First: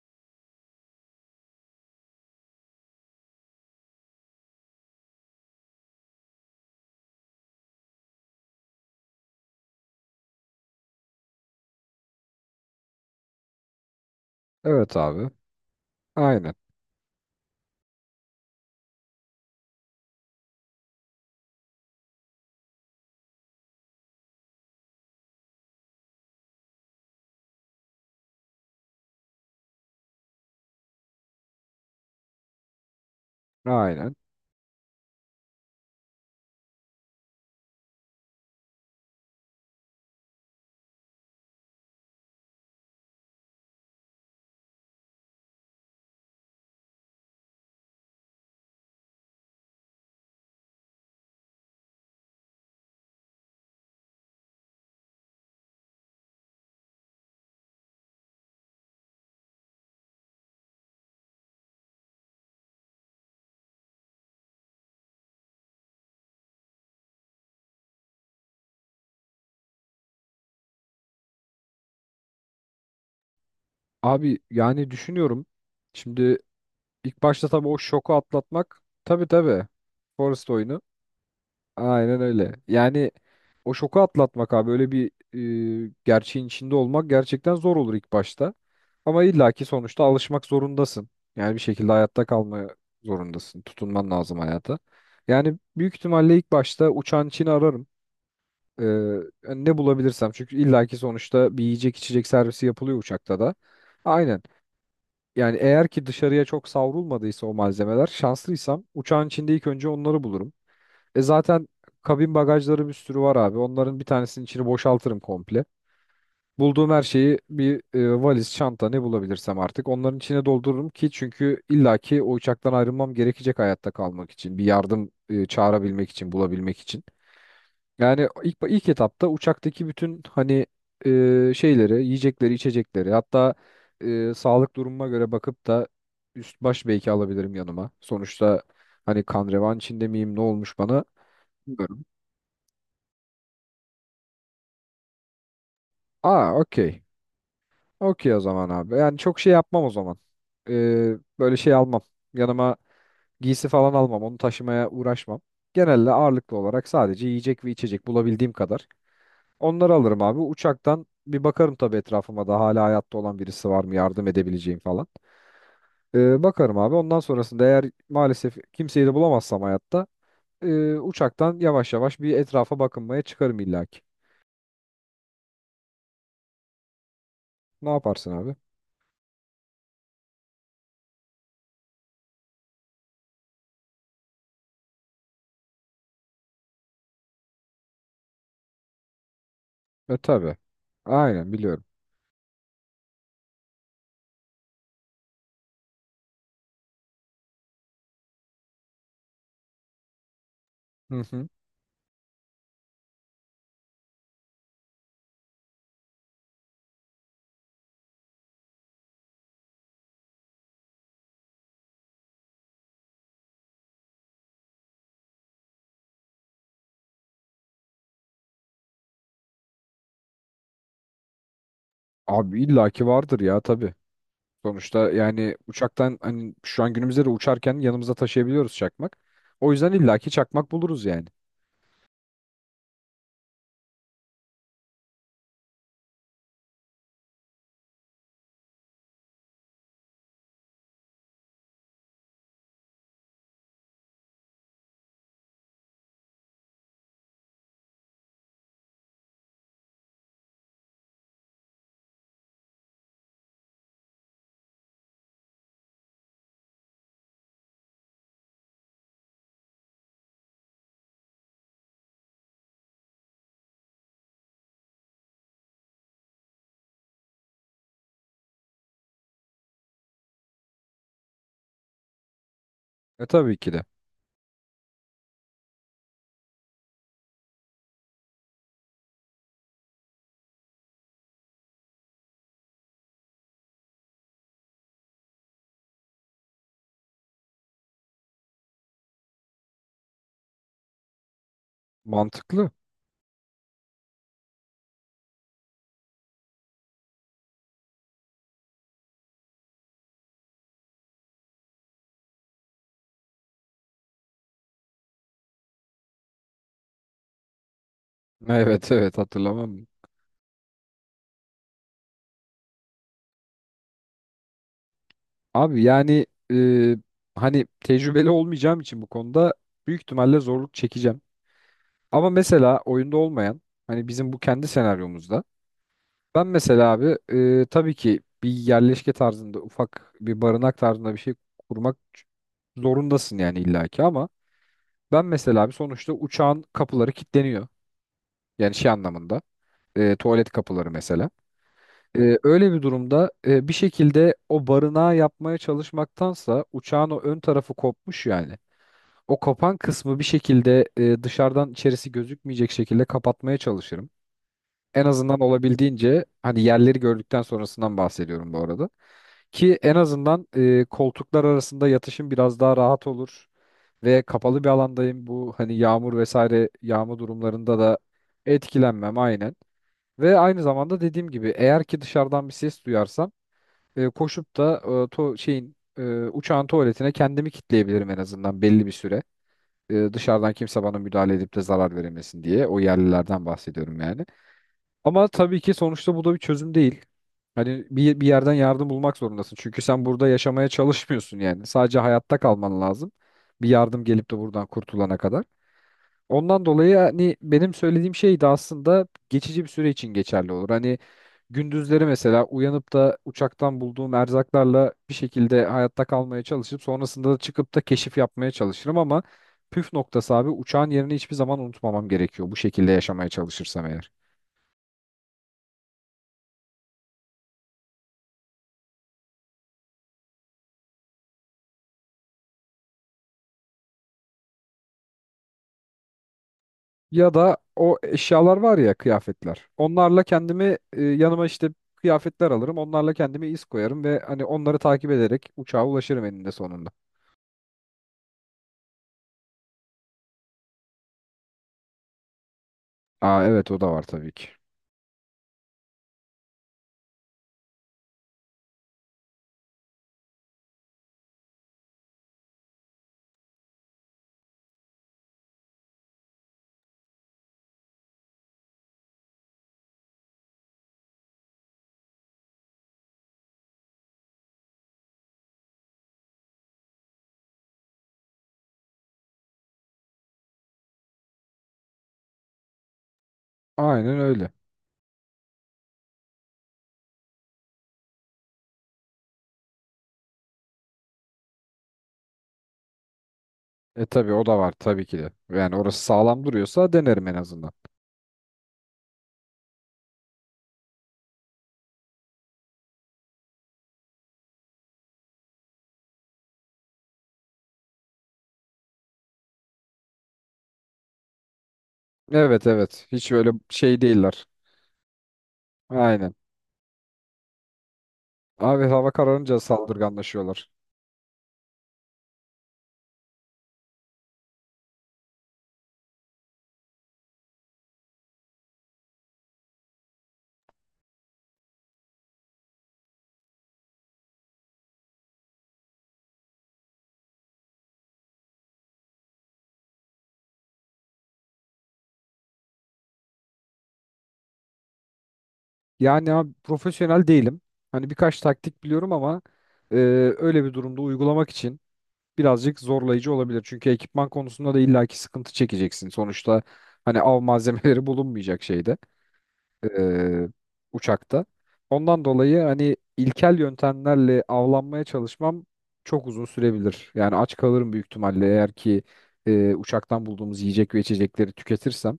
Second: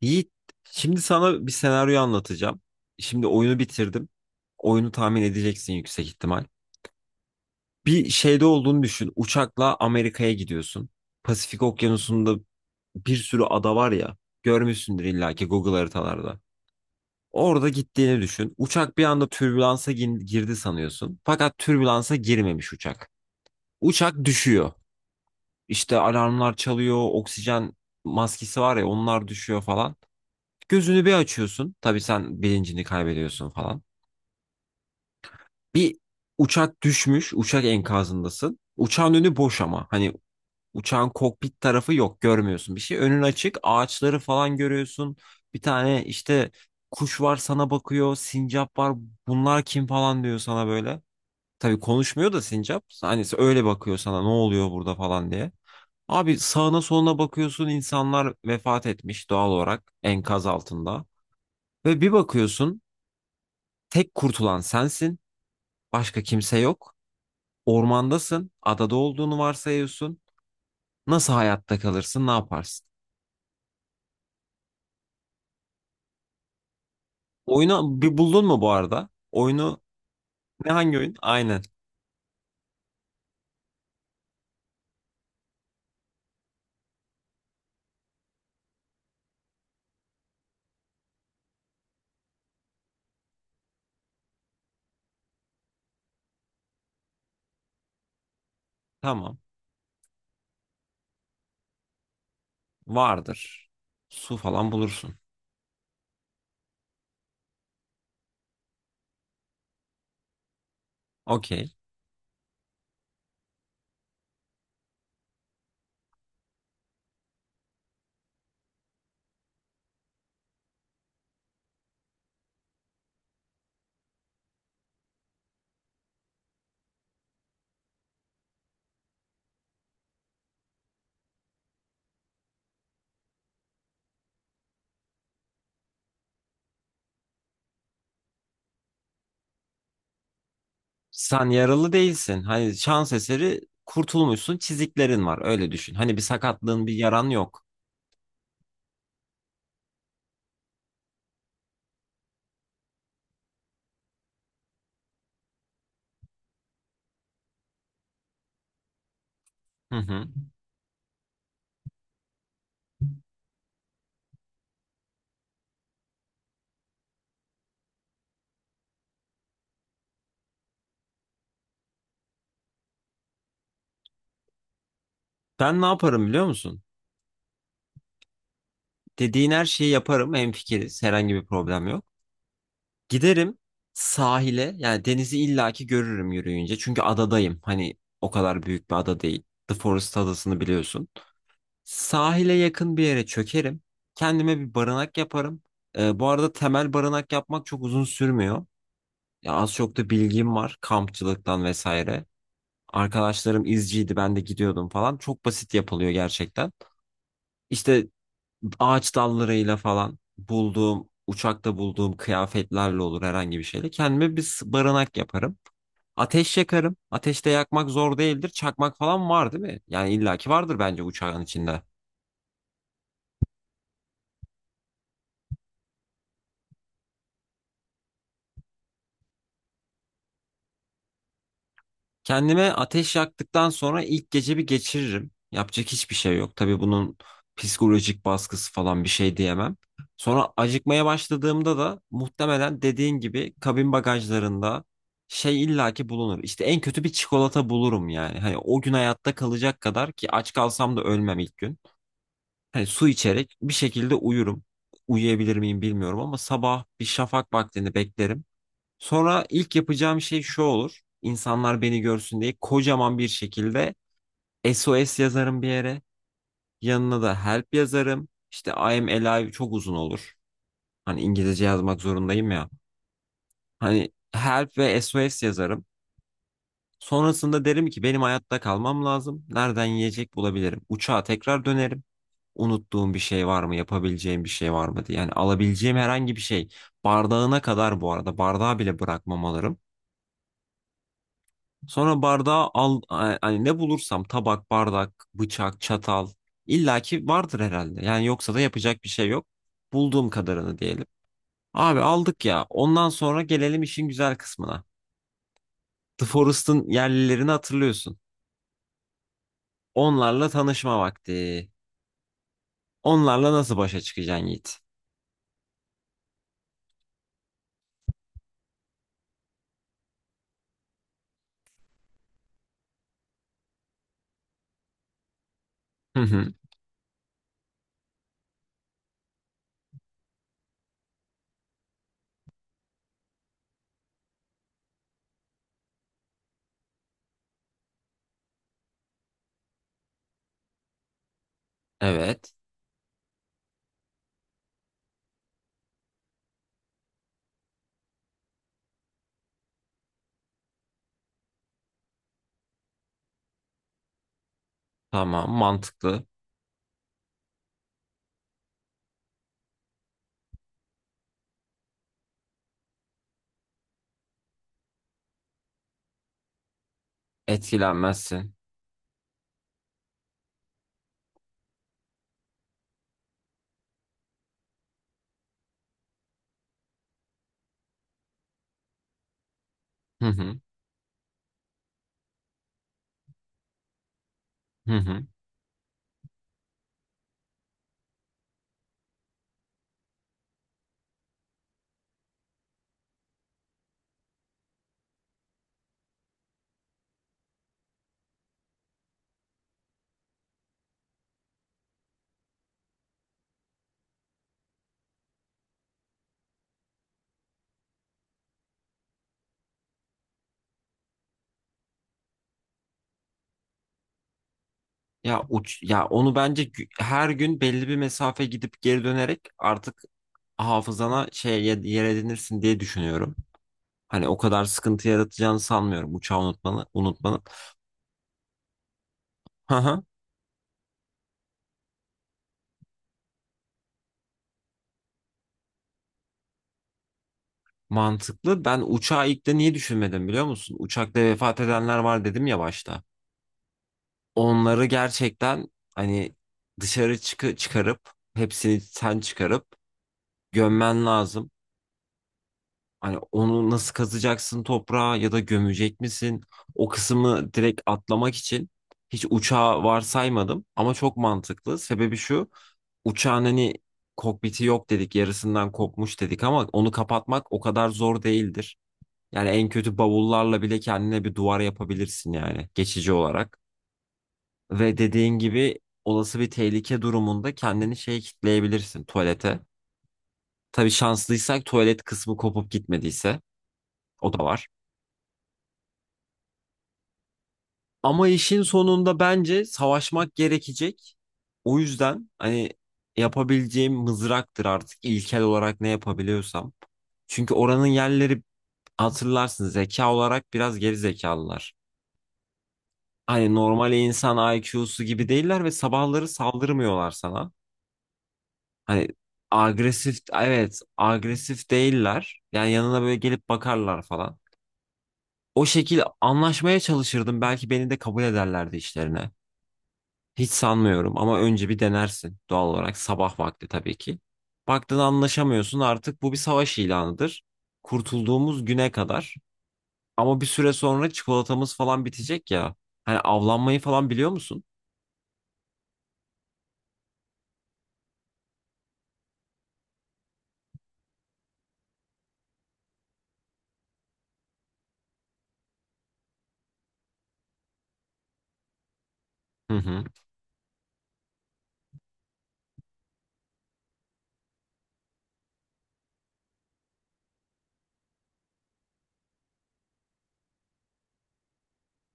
Yiğit, şimdi sana bir senaryo anlatacağım. Şimdi oyunu bitirdim. Oyunu tahmin edeceksin yüksek ihtimal. Bir şeyde olduğunu düşün. Uçakla Amerika'ya gidiyorsun. Pasifik Okyanusu'nda bir sürü ada var ya. Evet Görmüşsündür abi. illaki Google haritalarda. Aynen. Orada gittiğini düşün. Uçak bir anda türbülansa girdi sanıyorsun. Fakat türbülansa girmemiş uçak. Uçak düşüyor. İşte alarmlar çalıyor, oksijen maskesi var ya onlar düşüyor falan. Gözünü bir açıyorsun. Tabii sen bilincini kaybediyorsun falan. Aynen. Bir uçak düşmüş. Uçak enkazındasın. Uçağın önü boş ama. Hani uçağın kokpit tarafı yok. Görmüyorsun bir şey. Önün açık. Ağaçları falan görüyorsun. Bir tane işte kuş var sana bakıyor. Sincap var. Bunlar kim falan diyor sana böyle. Tabii konuşmuyor da sincap. Hani öyle bakıyor sana ne oluyor burada falan diye. Abi sağına soluna bakıyorsun insanlar vefat etmiş doğal olarak enkaz altında. Ve bir bakıyorsun tek kurtulan sensin. Başka kimse yok. Ormandasın. Adada olduğunu varsayıyorsun. Nasıl hayatta kalırsın? Ne yaparsın? Abi yani düşünüyorum. Şimdi ilk başta tabii o Oyunu şoku bir buldun mu bu atlatmak. arada? Tabii tabii. Oyunu Forest ne oyunu. hangi oyun? Aynen. Aynen öyle. Yani o şoku atlatmak abi. Öyle bir gerçeğin içinde olmak gerçekten zor olur ilk başta. Ama illaki sonuçta alışmak zorundasın. Yani bir şekilde hayatta kalmaya zorundasın. Tutunman lazım hayata. Yani büyük ihtimalle ilk başta uçan için ararım. Ee, Tamam. Yani ne bulabilirsem çünkü illaki sonuçta bir yiyecek içecek servisi yapılıyor uçakta da. Vardır. Su Aynen. falan bulursun. Yani eğer ki dışarıya çok savrulmadıysa o malzemeler şanslıysam uçağın içinde ilk önce onları bulurum. E zaten Okey. kabin bagajları bir sürü var abi. Onların bir tanesinin içini boşaltırım komple. Bulduğum her şeyi bir valiz, çanta ne bulabilirsem artık onların içine doldururum ki çünkü illaki o uçaktan ayrılmam gerekecek hayatta kalmak için. Bir yardım çağırabilmek için, bulabilmek için. Yani ilk etapta uçaktaki bütün hani şeyleri, yiyecekleri, içecekleri, hatta sağlık durumuma göre bakıp da üst baş belki alabilirim yanıma. Sonuçta hani kan revan içinde miyim, ne olmuş bana Sen yaralı bilmiyorum. değilsin. Hani şans eseri kurtulmuşsun. Çiziklerin var. Öyle düşün. Hani bir Aa, sakatlığın, bir okey. yaran yok. Okey o zaman abi. Yani çok şey yapmam o zaman. E, Böyle şey almam. Yanıma giysi falan almam. Onu taşımaya uğraşmam. Genelde ağırlıklı olarak sadece yiyecek ve içecek bulabildiğim kadar. Onları Hı alırım hı. abi. Uçaktan bir bakarım tabii etrafıma da hala hayatta olan birisi var mı yardım edebileceğim falan. Bakarım abi. Ondan sonrasında eğer maalesef kimseyi de bulamazsam hayatta uçaktan yavaş yavaş bir etrafa bakınmaya çıkarım illaki. Ben ne yaparım biliyor musun? Ne yaparsın abi? Dediğin her şeyi yaparım. Hemfikiriz. Herhangi bir problem yok. Giderim sahile, yani denizi illaki görürüm yürüyünce. Çünkü adadayım. Hani o kadar büyük bir ada değil. The Forest E tabii. adasını biliyorsun. Aynen biliyorum. Sahile yakın bir yere çökerim. Kendime bir barınak yaparım. Bu arada temel barınak yapmak çok uzun sürmüyor. Ya az çok da bilgim var Hı hı. kampçılıktan vesaire. Arkadaşlarım izciydi, ben de gidiyordum falan. Çok basit yapılıyor gerçekten. İşte ağaç dallarıyla falan bulduğum, uçakta bulduğum kıyafetlerle olur, herhangi bir şeyle. Kendime bir barınak yaparım. Ateş yakarım. Ateşte yakmak zor değildir. Çakmak falan var değil mi? Yani illaki vardır bence uçağın içinde. Abi illaki vardır ya tabii. Sonuçta yani uçaktan hani şu an günümüzde de uçarken yanımıza taşıyabiliyoruz çakmak. O yüzden illaki çakmak buluruz yani. Kendime ateş yaktıktan sonra ilk gece bir geçiririm. Yapacak hiçbir şey yok. Tabii bunun psikolojik baskısı falan bir şey diyemem. Sonra acıkmaya başladığımda da muhtemelen dediğin gibi kabin bagajlarında şey illaki bulunur. İşte en kötü bir çikolata bulurum yani. Hani o gün hayatta kalacak kadar ki, aç kalsam da ölmem ilk gün. Hani su içerek bir şekilde uyurum. Uyuyabilir miyim bilmiyorum ama sabah bir şafak vaktini beklerim. Sonra ilk yapacağım şey şu olur. İnsanlar beni görsün diye kocaman bir şekilde SOS yazarım bir yere. Yanına da help yazarım. İşte I am alive çok uzun olur. Hani İngilizce yazmak zorundayım ya. E tabii ki de. Hani help ve SOS yazarım. Sonrasında derim ki benim hayatta kalmam lazım. Nereden yiyecek bulabilirim? Uçağa tekrar dönerim. Unuttuğum bir şey var mı? Yapabileceğim bir şey var mı diye. Yani alabileceğim herhangi bir şey. Bardağına kadar bu arada. Bardağı bile bırakmam, alırım. Sonra bardağı Mantıklı. al, hani ne bulursam tabak, bardak, bıçak, çatal illaki vardır herhalde. Yani yoksa da yapacak bir şey yok. Bulduğum kadarını diyelim. Abi aldık ya. Ondan sonra gelelim işin güzel kısmına. The Forest'ın yerlilerini hatırlıyorsun. Evet evet hatırlamam. Onlarla tanışma vakti. Onlarla nasıl başa çıkacaksın Yiğit? Abi yani e, hani tecrübeli olmayacağım için bu konuda büyük ihtimalle zorluk çekeceğim. Ama mesela oyunda olmayan hani bizim bu kendi senaryomuzda Hı ben hı. mesela abi tabii ki bir yerleşke tarzında ufak bir barınak tarzında bir şey kurmak zorundasın yani illaki ama ben mesela abi sonuçta uçağın kapıları kilitleniyor. Yani şey anlamında tuvalet kapıları mesela. Evet. Öyle bir durumda bir şekilde o barınağı yapmaya çalışmaktansa uçağın o ön tarafı kopmuş yani. O kapan kısmı bir şekilde dışarıdan içerisi gözükmeyecek şekilde kapatmaya çalışırım. En azından Tamam, mantıklı. olabildiğince hani yerleri gördükten sonrasından bahsediyorum bu arada. Ki en azından koltuklar arasında yatışım biraz daha rahat olur ve kapalı bir alandayım. Bu hani yağmur vesaire yağma durumlarında da Etkilenmezsin. etkilenmem aynen. Ve aynı zamanda dediğim gibi eğer ki dışarıdan bir ses duyarsam koşup da uçağın tuvaletine kendimi kitleyebilirim en azından belli bir süre Hı dışarıdan hı. kimse bana müdahale edip de zarar veremesin diye. O yerlilerden bahsediyorum yani. Hı hı. Ama tabii ki sonuçta bu da bir çözüm değil. Hani bir yerden yardım bulmak zorundasın. Çünkü sen burada yaşamaya çalışmıyorsun yani. Sadece hayatta kalman lazım. Bir yardım gelip de buradan kurtulana kadar. Ondan dolayı hani benim söylediğim şey de aslında geçici bir süre için geçerli olur. Hani gündüzleri mesela uyanıp da uçaktan bulduğum erzaklarla bir şekilde hayatta kalmaya çalışıp sonrasında da çıkıp da keşif yapmaya çalışırım ama püf noktası abi uçağın yerini hiçbir zaman unutmamam gerekiyor bu şekilde yaşamaya çalışırsam eğer. Ya uç ya onu bence her gün belli bir mesafe gidip geri dönerek artık hafızana yer edinirsin diye düşünüyorum. Hani o kadar sıkıntı yaratacağını sanmıyorum uçağı Ya unutmanın. da o eşyalar var ya kıyafetler. Hı hı. Onlarla kendimi yanıma işte kıyafetler alırım. Onlarla kendime iz koyarım ve hani onları takip ederek uçağa ulaşırım eninde sonunda. Mantıklı. Ben uçağı ilk de niye düşünmedim biliyor musun? Uçakta vefat edenler var dedim ya başta. Aa evet o da var tabii ki. Onları gerçekten hani dışarı çıkarıp hepsini çıkarıp gömmen lazım. Hani onu nasıl kazacaksın toprağa, ya da gömecek misin? O kısmı direkt atlamak için hiç uçağı varsaymadım ama çok mantıklı. Sebebi şu. Uçağın hani kokpiti yok dedik, yarısından kopmuş dedik, ama onu kapatmak o kadar zor değildir. Yani en kötü bavullarla bile kendine bir duvar yapabilirsin, yani geçici olarak. Aynen öyle. Ve dediğin gibi olası bir tehlike durumunda kendini şeye kitleyebilirsin, tuvalete. Tabii şanslıysak, tuvalet kısmı kopup gitmediyse, E tabii o o da da var var. tabii ki de. Yani orası sağlam duruyorsa denerim en azından. Ama işin sonunda bence savaşmak gerekecek. O yüzden hani yapabileceğim mızraktır artık, ilkel olarak ne yapabiliyorsam. Çünkü oranın yerleri, hatırlarsın, zeka olarak biraz geri zekalılar. Evet evet. Hiç öyle Hani normal şey değiller. insan IQ'su gibi değiller ve sabahları Aynen. saldırmıyorlar sana. Abi hava Hani kararınca saldırganlaşıyorlar. Agresif değiller. Yani yanına böyle gelip bakarlar falan. O şekil anlaşmaya çalışırdım. Belki beni de kabul ederlerdi işlerine. Hiç sanmıyorum ama önce bir denersin doğal olarak, sabah vakti tabii ki. Baktın anlaşamıyorsun, artık bu bir savaş ilanıdır. Kurtulduğumuz güne kadar. Ama bir süre sonra çikolatamız falan bitecek ya. Hani avlanmayı falan biliyor musun? Yani abi profesyonel değilim. Hani birkaç taktik biliyorum ama e, öyle bir durumda uygulamak için birazcık zorlayıcı olabilir. Çünkü ekipman konusunda da illaki sıkıntı çekeceksin. Sonuçta hani av malzemeleri bulunmayacak şeyde. Hı hı. e, Uçakta. Ondan dolayı hani ilkel yöntemlerle avlanmaya çalışmam çok uzun sürebilir. Yani aç kalırım büyük ihtimalle eğer ki uçaktan bulduğumuz yiyecek ve içecekleri tüketirsem.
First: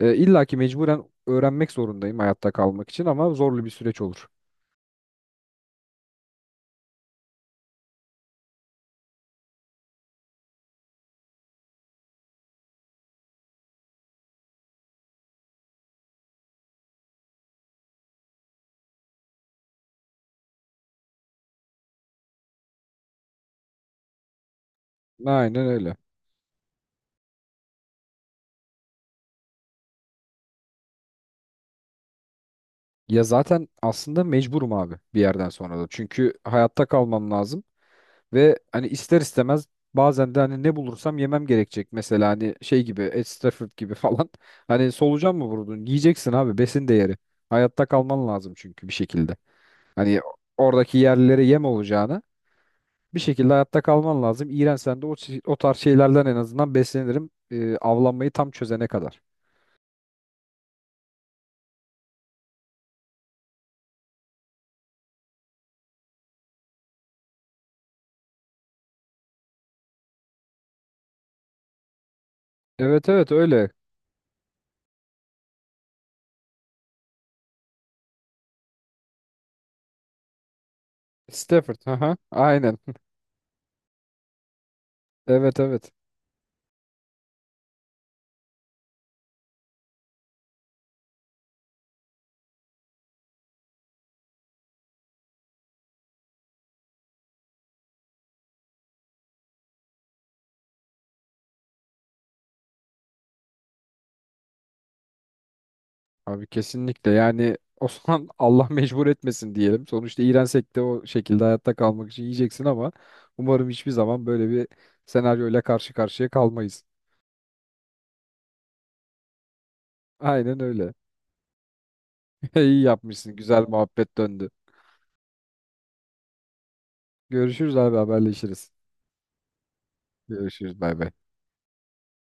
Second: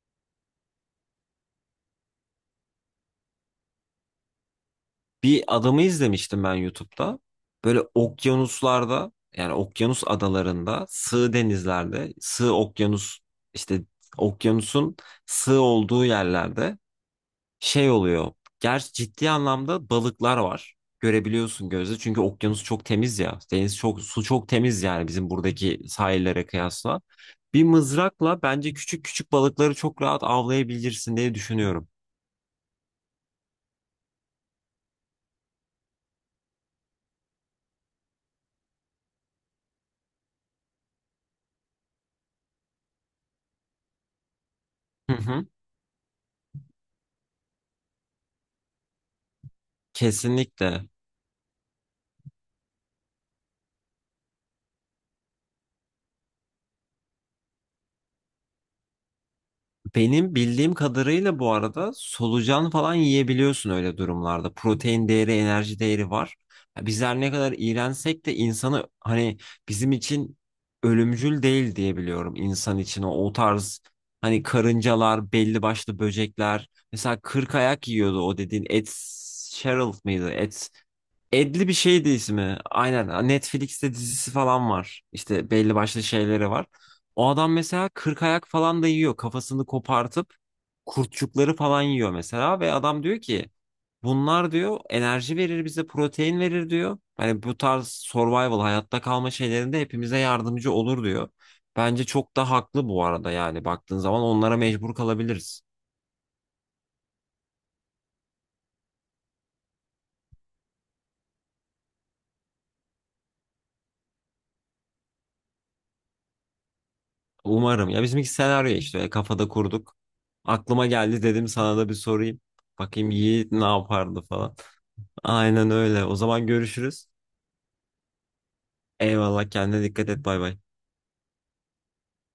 İlla ki mecburen öğrenmek zorundayım hayatta kalmak için ama zorlu bir süreç olur. Bir adamı izlemiştim ben YouTube'da. Böyle okyanuslarda, yani okyanus adalarında, sığ denizlerde, sığ okyanus, işte okyanusun sığ olduğu yerlerde şey oluyor. Gerçi ciddi anlamda balıklar var. Görebiliyorsun gözle. Çünkü okyanus çok temiz ya. Deniz çok, su çok temiz yani bizim Aynen buradaki öyle. sahillere kıyasla. Bir mızrakla bence küçük küçük balıkları çok rahat avlayabilirsin diye düşünüyorum. Ya zaten aslında mecburum abi bir yerden sonra da. Çünkü hayatta kalmam lazım. Ve hani ister istemez bazen de hani ne bulursam yemem gerekecek. Mesela hani şey gibi Ed Stafford gibi falan. Hani Hı solucan mı hı. vurdun? Yiyeceksin abi besin değeri. Hayatta kalman lazım çünkü bir şekilde. Hani Kesinlikle. oradaki yerlilere yem olacağına bir şekilde hayatta kalman lazım. İğrensen de o tarz şeylerden en azından beslenirim. Avlanmayı tam çözene kadar. Benim bildiğim kadarıyla bu arada solucan falan yiyebiliyorsun öyle durumlarda. Protein değeri, enerji değeri var. Ya bizler ne kadar iğrensek de insanı, hani bizim için ölümcül değil diye biliyorum, insan için Evet evet o öyle. tarz hani karıncalar, belli başlı böcekler. Mesela kırk ayak yiyordu, o dediğin Ed Sheeran mıydı? Edli bir Stafford. şeydi Aha, ismi. aynen. Aynen. Netflix'te dizisi falan var. İşte Evet belli evet. başlı şeyleri var. O adam mesela 40 ayak falan da yiyor, kafasını kopartıp kurtçukları falan yiyor mesela. Ve adam diyor ki bunlar diyor enerji verir bize, protein verir diyor. Hani bu tarz survival, hayatta kalma şeylerinde hepimize yardımcı olur diyor. Bence çok da haklı bu arada, yani baktığın zaman onlara mecbur kalabiliriz. Abi kesinlikle yani Osman Allah mecbur etmesin diyelim. Sonuçta iğrensek de o şekilde hayatta kalmak için yiyeceksin ama umarım hiçbir zaman böyle bir senaryoyla karşı karşıya kalmayız. Umarım. Ya bizimki senaryo, işte kafada kurduk. Aynen Aklıma öyle. geldi, dedim sana da bir sorayım. İyi Bakayım yapmışsın. Yiğit Güzel ne muhabbet yapardı döndü. falan. Aynen öyle. O zaman görüşürüz. Görüşürüz abi haberleşiriz. Eyvallah, kendine dikkat et, bay bay. Görüşürüz bay bay.